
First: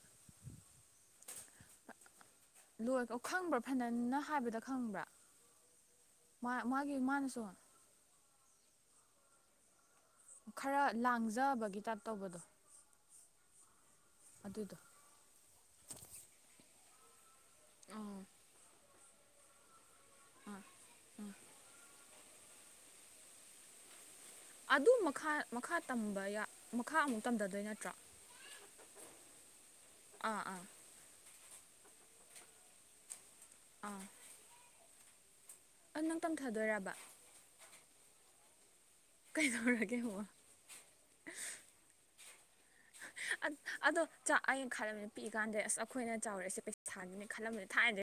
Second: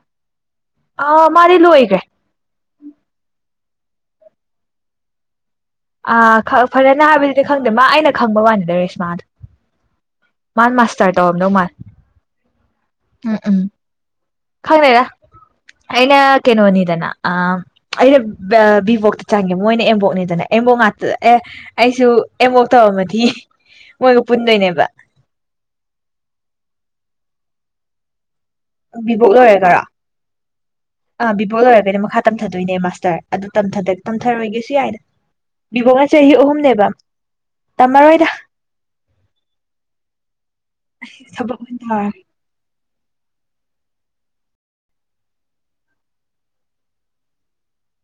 Speaker 2: ꯑꯥ ꯃꯥꯗꯤ ꯂꯣꯏꯒ꯭ꯔꯦ
Speaker 1: ꯂꯣꯏ ꯈꯡꯕ꯭ꯔꯥ ꯐꯅꯅ ꯍꯥꯏꯕꯗ ꯈꯡꯕ꯭ꯔꯥ
Speaker 2: ꯑ ꯐꯔꯦꯅ ꯍꯥꯏꯕꯗꯨꯗꯤ ꯈꯡꯗꯦ ꯃꯥ ꯑꯩꯅ ꯈꯡꯕ ꯋꯥꯅꯤꯗ ꯔꯦꯁꯃꯥꯜ
Speaker 1: ꯈꯔ ꯂꯥꯡꯖꯕꯒꯤ ꯇꯥꯏꯞ ꯇꯧꯕꯗꯣ
Speaker 2: ꯎꯝ ꯎꯝ
Speaker 1: ꯑꯗꯨꯗꯣ
Speaker 2: ꯈꯡꯅꯦꯔ ꯑꯩꯅ ꯀꯩꯅꯣꯅꯤ ꯗꯅ ꯑ ꯑꯩꯩꯅ
Speaker 1: ꯑꯥ
Speaker 2: ꯕꯤꯕꯣꯛꯇ ꯆꯡꯒꯦ ꯃꯣꯏꯅ ꯑꯦꯝꯕꯣꯛꯅꯤꯗꯅ ꯑꯦꯝꯕꯣꯛ ꯉꯇ ꯑꯦ ꯑꯩꯁꯨ ꯑꯦꯝꯕꯣꯛ ꯇꯧꯔꯝꯃꯗꯤ ꯃꯣꯏꯒ ꯄꯨꯟꯗꯣꯏꯅꯦꯕ
Speaker 1: ꯑꯗꯨ ꯃꯈꯥ ꯃꯈꯥ ꯇꯝꯕ ꯃꯈꯥ ꯑꯃꯨꯛ ꯇꯝꯊꯗꯣꯏ ꯀ ꯇ꯭ꯔꯥ
Speaker 2: ꯕꯤꯕꯣꯛ ꯂꯣꯏꯔꯦꯒꯔꯥ
Speaker 1: ꯑꯥ ꯑꯥ
Speaker 2: ꯑ ꯕꯤꯕꯣꯣꯛ ꯑꯣꯏꯔꯒꯅꯦ ꯃꯈꯥ ꯇꯝꯊꯗꯣꯏꯅꯦ ꯃꯥꯁꯇꯔ ꯑꯗꯨꯊ
Speaker 1: ꯑꯥ
Speaker 2: ꯇꯝꯊꯔꯣꯏꯒꯦ ꯁꯤ ꯌꯥꯏꯅ
Speaker 1: ꯑꯗꯨ
Speaker 2: ꯕꯉꯥ
Speaker 1: ꯅꯪ
Speaker 2: ꯆꯍꯤꯍꯤ ꯑꯍꯨꯝꯅꯦꯕ
Speaker 1: ꯇꯝꯊꯗꯣꯏꯔꯕ
Speaker 2: ꯇꯝꯃꯔꯣꯏꯗ
Speaker 1: ꯀꯩꯗꯧꯔꯒꯦ ꯑꯃꯨꯛ
Speaker 2: [unintelligible]
Speaker 1: ꯑꯗꯣ ꯆꯥꯛ ꯑꯩꯅ ꯈꯜꯂꯝꯕꯅꯤ ꯄꯤꯛꯏ ꯀꯥꯟꯗ ꯑꯁ ꯑꯩꯈꯣꯏꯅ ꯆꯥꯎꯔꯛꯏꯁꯦ ꯄꯩꯁꯥ ꯊꯥꯅꯤꯅꯦ ꯈꯜꯂꯝꯕꯅꯤ ꯊꯥꯏꯅꯗ